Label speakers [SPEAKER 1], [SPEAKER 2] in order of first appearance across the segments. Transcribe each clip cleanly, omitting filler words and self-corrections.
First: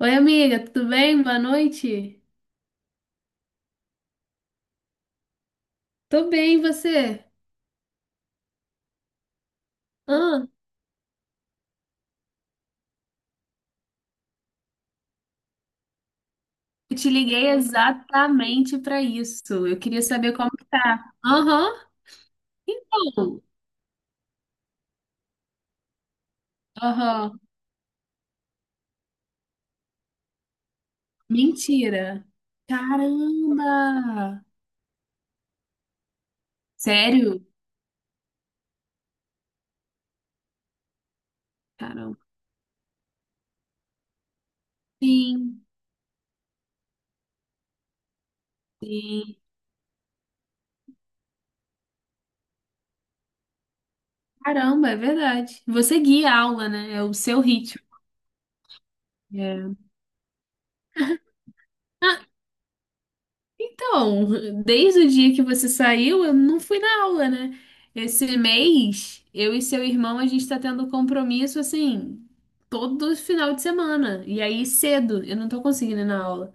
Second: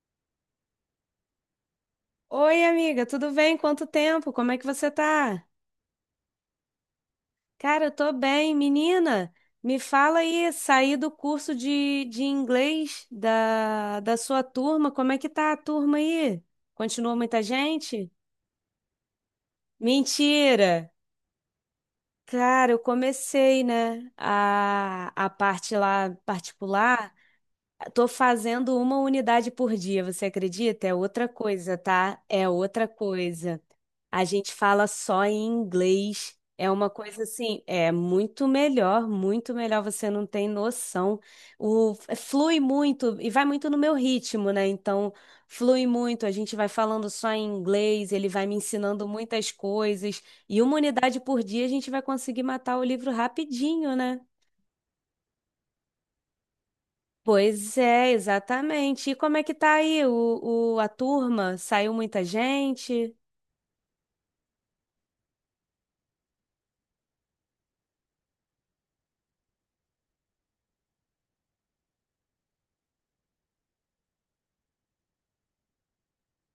[SPEAKER 1] Oi, amiga, tudo bem? Boa noite.
[SPEAKER 2] Oi, amiga, tudo bem? Quanto tempo? Como é que você tá?
[SPEAKER 1] Tô bem, e você?
[SPEAKER 2] Cara, eu tô bem. Menina, me fala
[SPEAKER 1] Ah,
[SPEAKER 2] aí, saí do curso de inglês da sua turma, como é que tá a turma aí?
[SPEAKER 1] eu te
[SPEAKER 2] Continua muita
[SPEAKER 1] liguei
[SPEAKER 2] gente?
[SPEAKER 1] exatamente pra isso. Eu queria saber como que
[SPEAKER 2] Mentira!
[SPEAKER 1] tá. Aham,
[SPEAKER 2] Cara, eu
[SPEAKER 1] então.
[SPEAKER 2] comecei, né, a parte lá particular.
[SPEAKER 1] Aham,
[SPEAKER 2] Tô fazendo uma unidade por dia, você acredita? É outra coisa, tá?
[SPEAKER 1] mentira.
[SPEAKER 2] É outra coisa. A
[SPEAKER 1] Caramba!
[SPEAKER 2] gente fala só em inglês. É uma coisa
[SPEAKER 1] Sério?
[SPEAKER 2] assim, é muito melhor, você não tem noção. O É,
[SPEAKER 1] Caramba.
[SPEAKER 2] flui muito e vai muito no meu ritmo, né? Então,
[SPEAKER 1] Sim,
[SPEAKER 2] flui muito, a gente vai falando só em inglês, ele vai me ensinando
[SPEAKER 1] sim.
[SPEAKER 2] muitas coisas e uma unidade por dia a gente vai conseguir matar o livro rapidinho, né?
[SPEAKER 1] Caramba, é verdade. Você guia a aula, né? É o seu
[SPEAKER 2] Pois
[SPEAKER 1] ritmo.
[SPEAKER 2] é, exatamente. E como é que tá
[SPEAKER 1] É.
[SPEAKER 2] aí a turma? Saiu muita gente?
[SPEAKER 1] Então, desde o dia que você saiu, eu não fui na aula, né? Esse mês, eu e seu irmão, a gente tá tendo compromisso assim, todo final de semana. E aí, cedo, eu não tô conseguindo ir na aula.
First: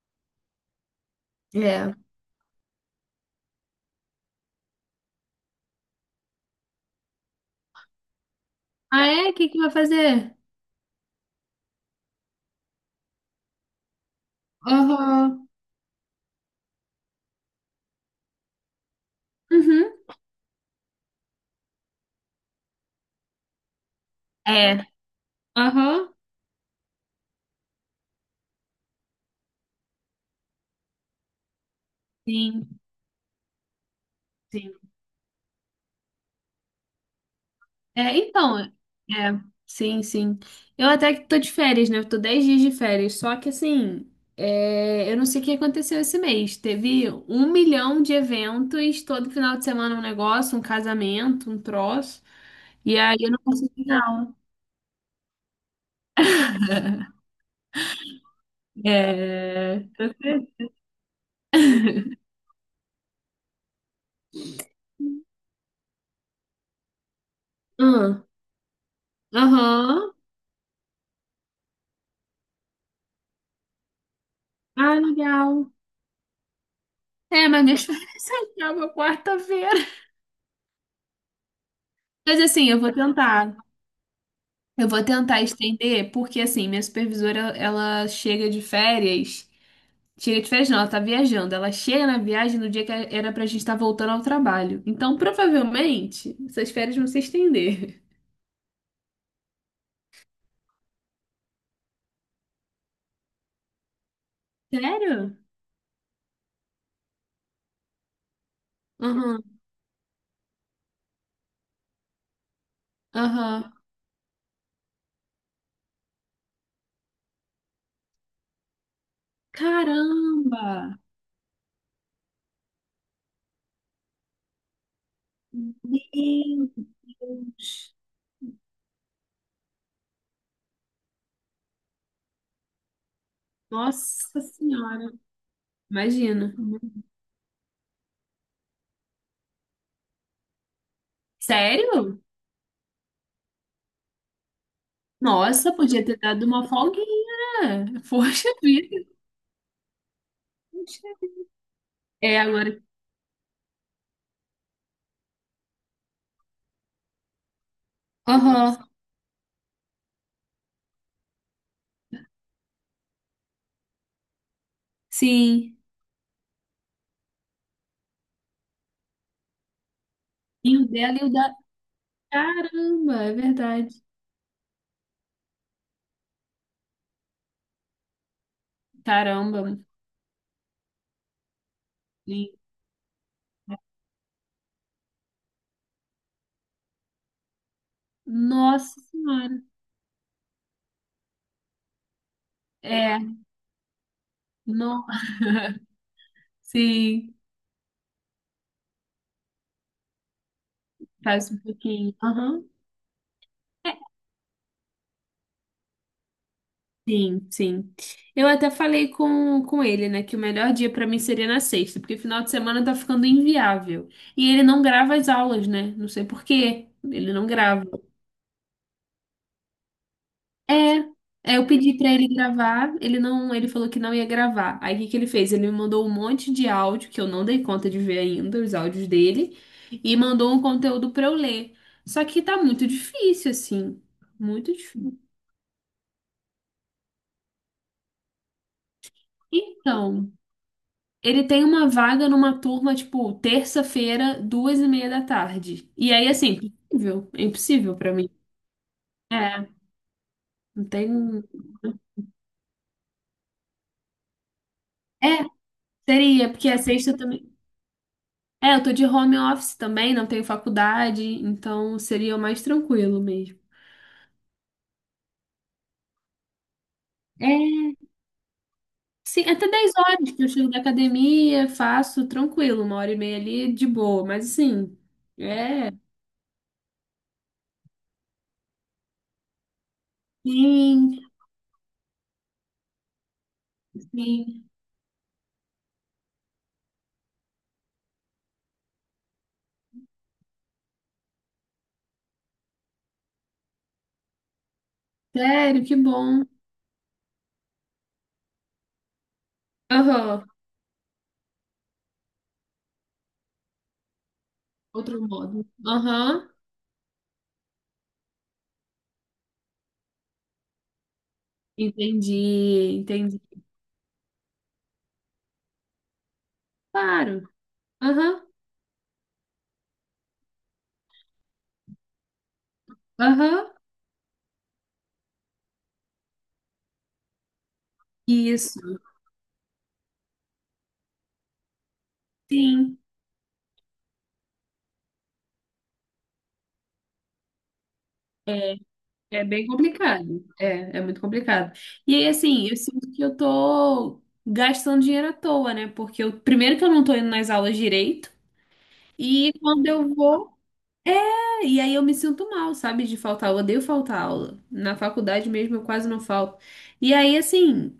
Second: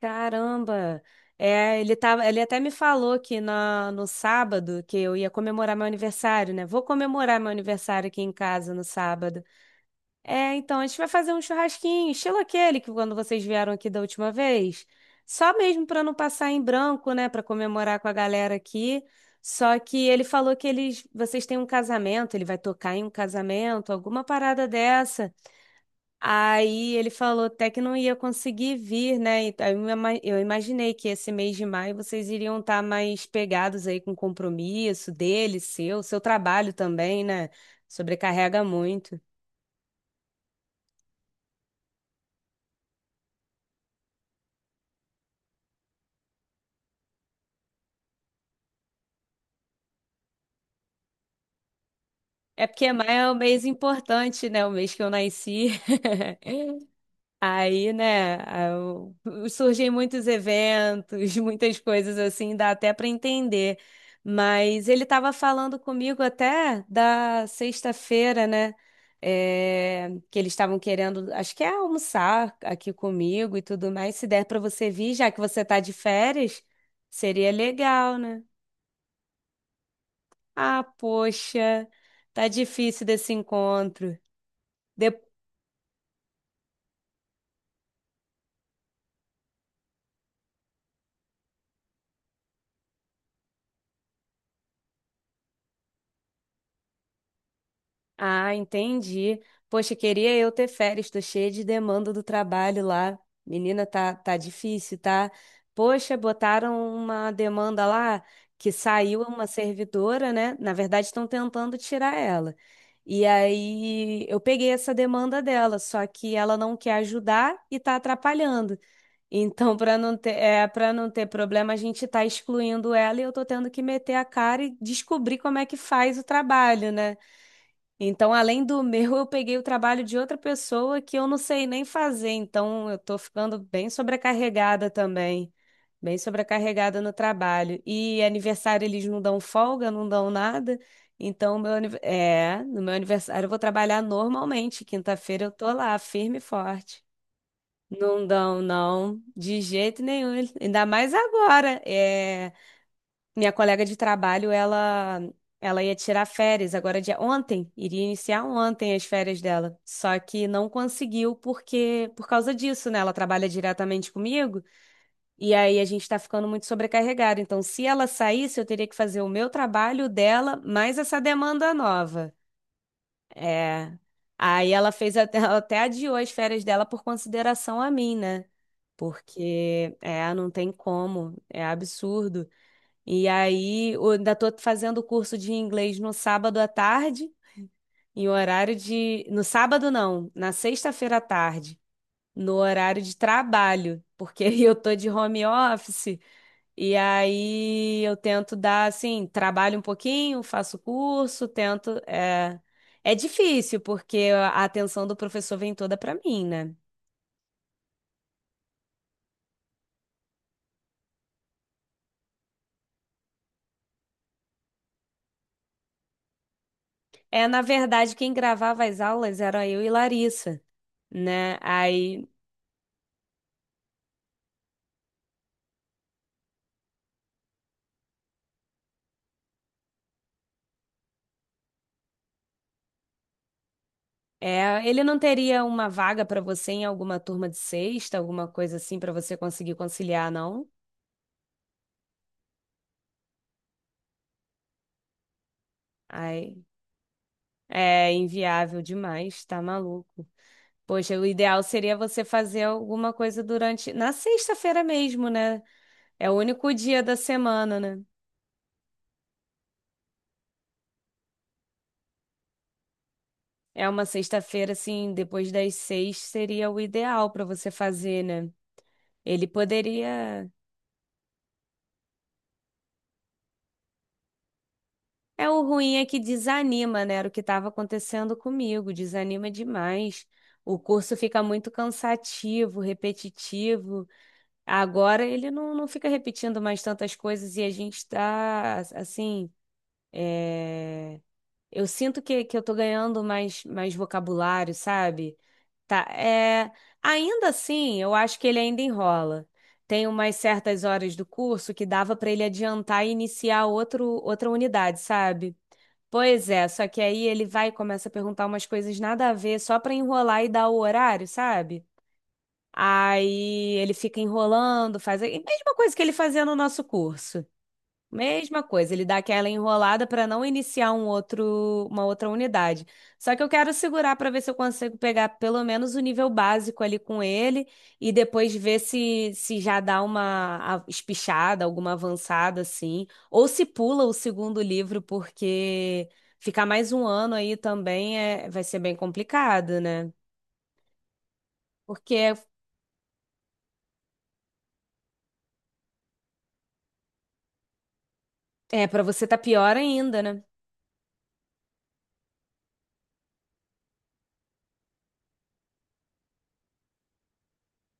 [SPEAKER 2] Caramba! É, ele
[SPEAKER 1] É.
[SPEAKER 2] tava, ele até me falou que no sábado que eu ia comemorar meu aniversário, né? Vou comemorar meu aniversário aqui em casa no
[SPEAKER 1] Ah, é? O
[SPEAKER 2] sábado.
[SPEAKER 1] que que vai fazer?
[SPEAKER 2] É, então a gente vai fazer um churrasquinho, estilo aquele que quando vocês vieram aqui da última vez.
[SPEAKER 1] Aham.
[SPEAKER 2] Só mesmo para não passar em branco, né? Para comemorar com a galera aqui. Só
[SPEAKER 1] Uhum.
[SPEAKER 2] que ele falou que eles, vocês têm um casamento, ele vai tocar em um casamento, alguma parada
[SPEAKER 1] É.
[SPEAKER 2] dessa.
[SPEAKER 1] Aham.
[SPEAKER 2] Aí ele falou até que não ia conseguir vir, né? E aí, eu imaginei que esse mês de maio vocês iriam
[SPEAKER 1] Sim.
[SPEAKER 2] estar mais pegados aí com o
[SPEAKER 1] Sim.
[SPEAKER 2] compromisso dele, seu trabalho também, né?
[SPEAKER 1] É, então,
[SPEAKER 2] Sobrecarrega
[SPEAKER 1] é,
[SPEAKER 2] muito.
[SPEAKER 1] sim, sim. Eu até que tô de férias, né? Eu tô 10 dias de férias, só que assim, é, eu não sei o que aconteceu esse mês. Teve um milhão de eventos, todo final de semana um negócio, um casamento, um troço,
[SPEAKER 2] É porque
[SPEAKER 1] e
[SPEAKER 2] maio
[SPEAKER 1] aí eu
[SPEAKER 2] é um
[SPEAKER 1] não
[SPEAKER 2] mês
[SPEAKER 1] consegui não.
[SPEAKER 2] importante, né? O mês que eu nasci. Aí, né, eu-
[SPEAKER 1] É...
[SPEAKER 2] surgem muitos eventos, muitas coisas assim, dá até para entender. Mas ele estava falando comigo até da
[SPEAKER 1] hum,
[SPEAKER 2] sexta-feira, né? É,
[SPEAKER 1] Aham,
[SPEAKER 2] que eles estavam querendo, acho que é almoçar aqui comigo e tudo mais. Se der para você
[SPEAKER 1] Ah,
[SPEAKER 2] vir, já que você
[SPEAKER 1] legal.
[SPEAKER 2] tá de férias,
[SPEAKER 1] É,
[SPEAKER 2] seria
[SPEAKER 1] mas minhas
[SPEAKER 2] legal,
[SPEAKER 1] férias
[SPEAKER 2] né?
[SPEAKER 1] acabam quarta-feira.
[SPEAKER 2] Ah, poxa,
[SPEAKER 1] Mas
[SPEAKER 2] tá
[SPEAKER 1] assim, eu vou
[SPEAKER 2] difícil desse
[SPEAKER 1] tentar.
[SPEAKER 2] encontro.
[SPEAKER 1] Eu vou tentar estender, porque assim, minha supervisora, ela chega de férias Tira de férias não, ela tá viajando. Ela chega na viagem no dia que era pra gente estar voltando ao trabalho. Então, provavelmente, essas férias vão se estender.
[SPEAKER 2] Ah, entendi. Poxa, queria eu ter férias, tô cheia de demanda do trabalho lá. Menina, tá difícil, tá?
[SPEAKER 1] Sério?
[SPEAKER 2] Poxa, botaram uma demanda lá que saiu
[SPEAKER 1] Aham,
[SPEAKER 2] uma servidora, né? Na verdade, estão tentando tirar ela. E
[SPEAKER 1] aham.
[SPEAKER 2] aí eu peguei essa demanda dela, só que ela não quer ajudar e tá atrapalhando. Então, para não ter, é,
[SPEAKER 1] Caramba!
[SPEAKER 2] para não ter problema, a gente tá excluindo ela e eu tô tendo que meter a cara e descobrir como é que faz
[SPEAKER 1] Meu
[SPEAKER 2] o trabalho, né?
[SPEAKER 1] Deus!
[SPEAKER 2] Então, além do meu, eu peguei o trabalho de outra pessoa que eu não sei nem fazer. Então, eu tô ficando bem
[SPEAKER 1] Nossa
[SPEAKER 2] sobrecarregada
[SPEAKER 1] Senhora!
[SPEAKER 2] também. Bem
[SPEAKER 1] Imagina.
[SPEAKER 2] sobrecarregada no trabalho. E aniversário eles não dão folga, não dão nada. Então,
[SPEAKER 1] Sério?
[SPEAKER 2] no meu aniversário eu vou trabalhar normalmente. Quinta-feira eu tô
[SPEAKER 1] Nossa,
[SPEAKER 2] lá,
[SPEAKER 1] podia ter
[SPEAKER 2] firme e
[SPEAKER 1] dado uma
[SPEAKER 2] forte.
[SPEAKER 1] folguinha, né?
[SPEAKER 2] Não
[SPEAKER 1] Poxa
[SPEAKER 2] dão,
[SPEAKER 1] vida.
[SPEAKER 2] não, de jeito nenhum. Ainda
[SPEAKER 1] Poxa.
[SPEAKER 2] mais agora.
[SPEAKER 1] É,
[SPEAKER 2] É,
[SPEAKER 1] agora.
[SPEAKER 2] minha colega de trabalho, ela ia tirar férias agora de ontem, iria iniciar
[SPEAKER 1] Aham,
[SPEAKER 2] ontem as férias dela. Só que não conseguiu porque por causa disso, né? Ela trabalha diretamente comigo e
[SPEAKER 1] sim.
[SPEAKER 2] aí a gente tá ficando muito sobrecarregado. Então, se ela saísse, eu teria que fazer o meu trabalho o dela,
[SPEAKER 1] E o
[SPEAKER 2] mais
[SPEAKER 1] dela
[SPEAKER 2] essa
[SPEAKER 1] e o da.
[SPEAKER 2] demanda nova.
[SPEAKER 1] Caramba, é
[SPEAKER 2] É.
[SPEAKER 1] verdade.
[SPEAKER 2] Aí ela fez até, ela até adiou as férias dela por consideração a mim, né?
[SPEAKER 1] Caramba.
[SPEAKER 2] Porque é, não tem como, é absurdo. E aí, eu ainda estou fazendo o curso de inglês no sábado à tarde, em horário
[SPEAKER 1] Nossa
[SPEAKER 2] de. No
[SPEAKER 1] Senhora.
[SPEAKER 2] sábado, não, na sexta-feira à tarde, no horário de
[SPEAKER 1] É,
[SPEAKER 2] trabalho, porque eu tô
[SPEAKER 1] não,
[SPEAKER 2] de home office, e
[SPEAKER 1] sim,
[SPEAKER 2] aí eu tento dar, assim, trabalho um pouquinho, faço curso,
[SPEAKER 1] faz um
[SPEAKER 2] tento.
[SPEAKER 1] pouquinho.
[SPEAKER 2] É,
[SPEAKER 1] Aham.
[SPEAKER 2] é difícil,
[SPEAKER 1] É,
[SPEAKER 2] porque a atenção do professor vem toda para mim, né?
[SPEAKER 1] sim, sim. Eu até falei com ele, né, que o melhor dia pra mim seria na sexta, porque final de semana tá ficando inviável. E ele não grava as aulas, né? Não sei por quê. Ele
[SPEAKER 2] É,
[SPEAKER 1] não
[SPEAKER 2] na
[SPEAKER 1] grava.
[SPEAKER 2] verdade, quem gravava as aulas era eu e Larissa,
[SPEAKER 1] É, é,
[SPEAKER 2] né?
[SPEAKER 1] eu pedi pra
[SPEAKER 2] Aí,
[SPEAKER 1] ele gravar, ele não, ele falou que não ia gravar. Aí o que que ele fez? Ele me mandou um monte de áudio que eu não dei conta de ver ainda, os áudios dele, e mandou um conteúdo pra eu ler. Só que tá muito difícil assim, muito
[SPEAKER 2] Ele não
[SPEAKER 1] difícil.
[SPEAKER 2] teria uma vaga para você em alguma turma de sexta, alguma coisa assim para você conseguir conciliar,
[SPEAKER 1] Então,
[SPEAKER 2] não?
[SPEAKER 1] ele tem uma vaga numa turma tipo terça-feira, duas e meia da tarde. E aí assim,
[SPEAKER 2] Ai,
[SPEAKER 1] impossível, é impossível
[SPEAKER 2] é
[SPEAKER 1] pra mim.
[SPEAKER 2] inviável demais, tá
[SPEAKER 1] É,
[SPEAKER 2] maluco.
[SPEAKER 1] não
[SPEAKER 2] Poxa, o
[SPEAKER 1] tem.
[SPEAKER 2] ideal seria você fazer alguma coisa durante, na sexta-feira mesmo,
[SPEAKER 1] É,
[SPEAKER 2] né? É o
[SPEAKER 1] seria porque
[SPEAKER 2] único
[SPEAKER 1] a
[SPEAKER 2] dia da
[SPEAKER 1] sexta também.
[SPEAKER 2] semana, né?
[SPEAKER 1] É, eu tô de home office também, não tenho faculdade, então seria mais tranquilo mesmo.
[SPEAKER 2] É uma sexta-feira assim, depois das seis seria o ideal para você
[SPEAKER 1] É,
[SPEAKER 2] fazer, né?
[SPEAKER 1] Sim,
[SPEAKER 2] Ele
[SPEAKER 1] até 10 horas que eu
[SPEAKER 2] poderia
[SPEAKER 1] chego da academia, faço tranquilo, uma hora e meia ali de boa, mas assim,
[SPEAKER 2] É o
[SPEAKER 1] é,
[SPEAKER 2] ruim é que desanima, né? Era o que estava acontecendo comigo, desanima demais. O curso
[SPEAKER 1] sim,
[SPEAKER 2] fica muito cansativo, repetitivo.
[SPEAKER 1] sim,
[SPEAKER 2] Agora ele não fica repetindo mais tantas coisas e a gente está, assim, é, eu sinto que eu tô ganhando mais vocabulário, sabe?
[SPEAKER 1] sério, que
[SPEAKER 2] Tá,
[SPEAKER 1] bom.
[SPEAKER 2] é... Ainda assim, eu acho que ele ainda enrola. Tem umas
[SPEAKER 1] Aham,
[SPEAKER 2] certas horas do curso que dava para ele adiantar e iniciar outro, outra unidade,
[SPEAKER 1] outro
[SPEAKER 2] sabe?
[SPEAKER 1] modo. Aham,
[SPEAKER 2] Pois é, só que aí ele vai e começa a perguntar umas coisas nada a ver, só pra enrolar e dar o horário, sabe?
[SPEAKER 1] entendi, entendi.
[SPEAKER 2] Aí ele fica enrolando, faz a mesma coisa que ele fazia no nosso
[SPEAKER 1] Claro,
[SPEAKER 2] curso.
[SPEAKER 1] aham,
[SPEAKER 2] Mesma coisa, ele dá aquela enrolada para não iniciar um outro, uma outra unidade. Só que eu
[SPEAKER 1] aham,
[SPEAKER 2] quero segurar para ver se eu consigo pegar pelo menos o nível básico ali com ele e depois ver
[SPEAKER 1] isso,
[SPEAKER 2] se já dá uma espichada, alguma avançada
[SPEAKER 1] sim.
[SPEAKER 2] assim, ou se pula o segundo livro, porque ficar mais um ano aí também é, vai
[SPEAKER 1] É,
[SPEAKER 2] ser bem
[SPEAKER 1] É bem
[SPEAKER 2] complicado, né?
[SPEAKER 1] complicado. É, é muito complicado. E aí,
[SPEAKER 2] Porque
[SPEAKER 1] assim, eu sinto que eu tô gastando dinheiro à toa, né? Porque eu, primeiro que eu não tô indo nas aulas direito,
[SPEAKER 2] é, para você tá
[SPEAKER 1] e
[SPEAKER 2] pior
[SPEAKER 1] quando eu
[SPEAKER 2] ainda, né?
[SPEAKER 1] vou, é, e aí eu me sinto mal, sabe, de faltar aula. Eu odeio faltar aula. Na faculdade mesmo eu quase não falto. E aí, assim,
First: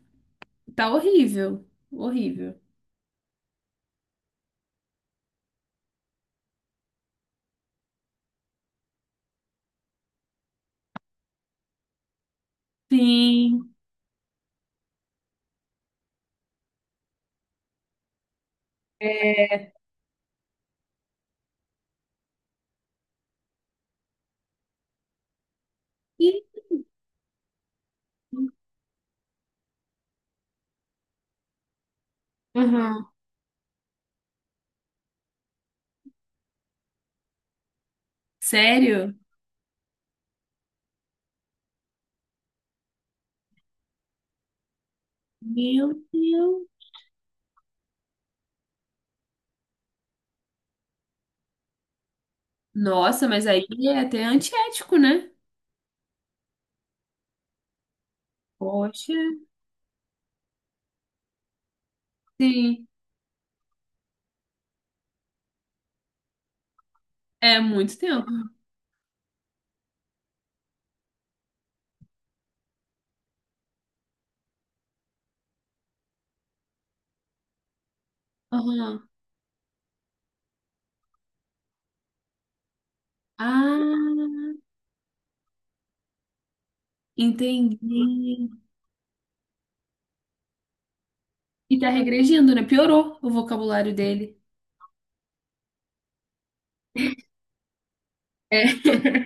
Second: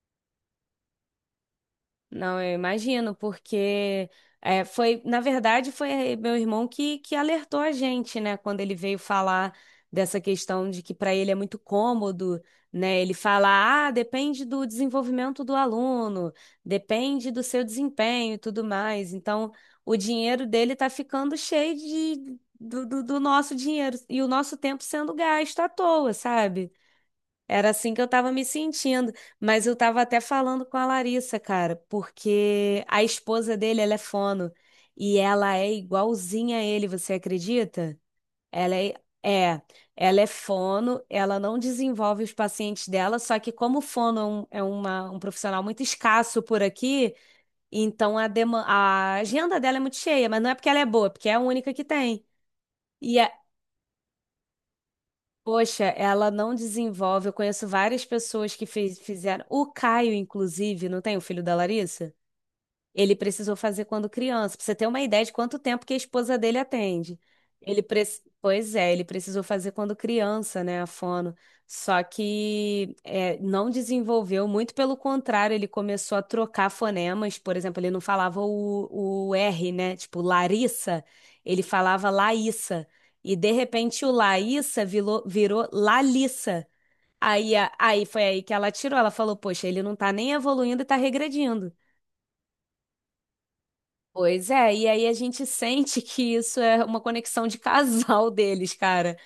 [SPEAKER 1] tá horrível.
[SPEAKER 2] Não, eu
[SPEAKER 1] Horrível.
[SPEAKER 2] imagino, porque é, foi, na verdade, foi meu irmão que alertou a gente, né, quando ele veio falar dessa questão de que para ele é muito cômodo, né, ele
[SPEAKER 1] Sim.
[SPEAKER 2] fala, ah, depende do desenvolvimento do aluno, depende do seu desempenho e tudo mais. Então, o dinheiro dele está ficando cheio de, do, do do nosso dinheiro e o nosso tempo sendo gasto à toa,
[SPEAKER 1] Ih,
[SPEAKER 2] sabe? Era assim que eu tava me sentindo, mas eu tava até falando com a Larissa, cara, porque a
[SPEAKER 1] Aham.
[SPEAKER 2] esposa dele, ela é fono e ela é igualzinha a ele, você acredita? Ela é,
[SPEAKER 1] Sério?
[SPEAKER 2] é, ela é fono, ela não desenvolve os pacientes dela, só que como fono é um profissional muito
[SPEAKER 1] Meu
[SPEAKER 2] escasso por
[SPEAKER 1] Deus.
[SPEAKER 2] aqui, então a agenda dela é muito cheia, mas não é porque ela é boa, é porque é a única que tem.
[SPEAKER 1] Nossa, mas aí é até antiético, né?
[SPEAKER 2] Poxa, ela não desenvolve. Eu conheço várias pessoas que fiz-
[SPEAKER 1] Poxa.
[SPEAKER 2] fizeram. O Caio, inclusive, não tem o filho da Larissa?
[SPEAKER 1] Sim.
[SPEAKER 2] Ele precisou fazer quando criança, pra você ter uma ideia de quanto tempo que a esposa dele atende.
[SPEAKER 1] É
[SPEAKER 2] Ele
[SPEAKER 1] muito
[SPEAKER 2] pre...
[SPEAKER 1] tempo.
[SPEAKER 2] Pois é, ele precisou fazer quando criança, né, a fono. Só que é, não desenvolveu, muito pelo contrário, ele começou a trocar fonemas, por exemplo, ele não falava
[SPEAKER 1] Aham.
[SPEAKER 2] o R, né, tipo Larissa, ele falava Laíssa. E de repente o
[SPEAKER 1] Ah,
[SPEAKER 2] Laíssa virou Lalissa. Aí, a-
[SPEAKER 1] entendi.
[SPEAKER 2] aí foi aí que ela tirou, ela falou, poxa, ele não tá nem evoluindo e tá regredindo.
[SPEAKER 1] E tá regredindo, né? Piorou o vocabulário dele.
[SPEAKER 2] Pois é, e aí a gente sente que isso é uma conexão de casal
[SPEAKER 1] É.
[SPEAKER 2] deles, cara,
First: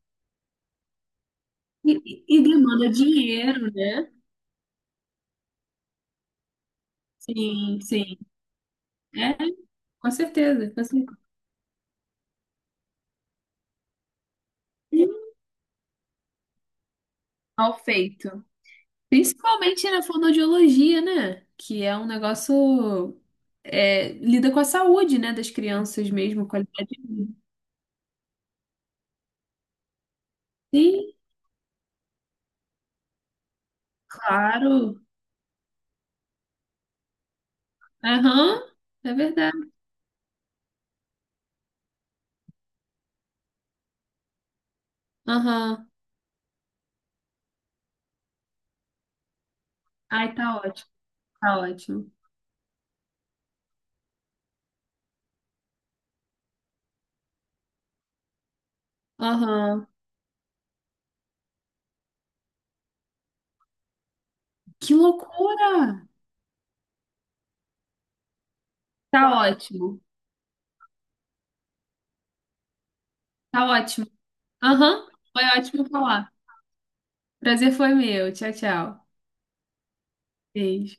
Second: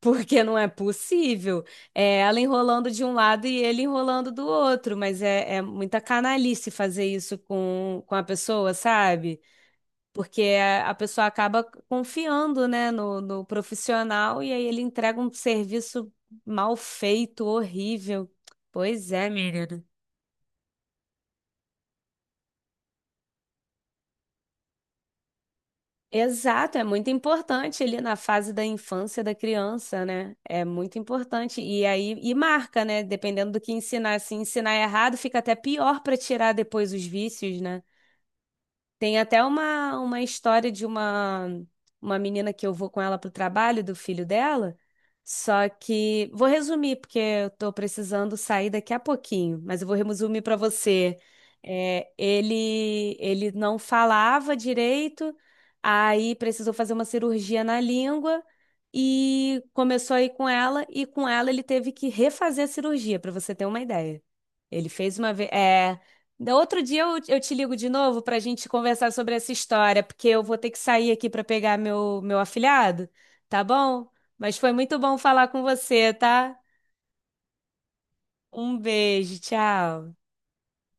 [SPEAKER 2] porque não é possível.
[SPEAKER 1] E,
[SPEAKER 2] É
[SPEAKER 1] e
[SPEAKER 2] ela
[SPEAKER 1] demanda
[SPEAKER 2] enrolando de um lado e
[SPEAKER 1] dinheiro,
[SPEAKER 2] ele
[SPEAKER 1] né?
[SPEAKER 2] enrolando do outro, mas é muita canalice fazer isso
[SPEAKER 1] Sim,
[SPEAKER 2] com
[SPEAKER 1] sim.
[SPEAKER 2] a pessoa,
[SPEAKER 1] É,
[SPEAKER 2] sabe?
[SPEAKER 1] com
[SPEAKER 2] Porque
[SPEAKER 1] certeza. com
[SPEAKER 2] a
[SPEAKER 1] certeza.
[SPEAKER 2] pessoa acaba confiando, né, no profissional e aí ele entrega um serviço mal feito,
[SPEAKER 1] Mal
[SPEAKER 2] horrível.
[SPEAKER 1] feito.
[SPEAKER 2] Pois é, menina.
[SPEAKER 1] Principalmente na fonoaudiologia, né? Que é um negócio. É, lida com a saúde, né? Das crianças mesmo,
[SPEAKER 2] Exato, é
[SPEAKER 1] qualidade de
[SPEAKER 2] muito
[SPEAKER 1] vida.
[SPEAKER 2] importante ali na fase da infância da criança, né? É muito
[SPEAKER 1] Sim,
[SPEAKER 2] importante. E aí, e marca, né? Dependendo do que ensinar. Se ensinar
[SPEAKER 1] claro.
[SPEAKER 2] errado, fica até pior para tirar depois os vícios, né?
[SPEAKER 1] Aham, é
[SPEAKER 2] Tem até
[SPEAKER 1] verdade.
[SPEAKER 2] uma história de uma menina que eu vou com ela pro trabalho, do filho dela. Só
[SPEAKER 1] Aham.
[SPEAKER 2] que vou resumir, porque eu tô precisando sair daqui a pouquinho, mas eu vou
[SPEAKER 1] Ai,
[SPEAKER 2] resumir para
[SPEAKER 1] tá ótimo,
[SPEAKER 2] você.
[SPEAKER 1] tá
[SPEAKER 2] É,
[SPEAKER 1] ótimo.
[SPEAKER 2] ele não falava direito, aí precisou fazer uma cirurgia na língua e
[SPEAKER 1] Aham.
[SPEAKER 2] começou a ir com ela, e com ela ele teve que refazer a cirurgia, para você ter uma ideia. Ele
[SPEAKER 1] Que
[SPEAKER 2] fez uma vez.
[SPEAKER 1] loucura!
[SPEAKER 2] Outro dia eu te ligo de novo para a gente conversar sobre
[SPEAKER 1] Tá
[SPEAKER 2] essa
[SPEAKER 1] ótimo,
[SPEAKER 2] história, porque eu vou ter que sair aqui para pegar meu afilhado, tá
[SPEAKER 1] tá ótimo.
[SPEAKER 2] bom? Mas foi muito
[SPEAKER 1] Aham,
[SPEAKER 2] bom
[SPEAKER 1] foi
[SPEAKER 2] falar com
[SPEAKER 1] ótimo
[SPEAKER 2] você,
[SPEAKER 1] falar.
[SPEAKER 2] tá?
[SPEAKER 1] Prazer foi meu. Tchau,
[SPEAKER 2] Um
[SPEAKER 1] tchau.
[SPEAKER 2] beijo, tchau.
[SPEAKER 1] Beijo.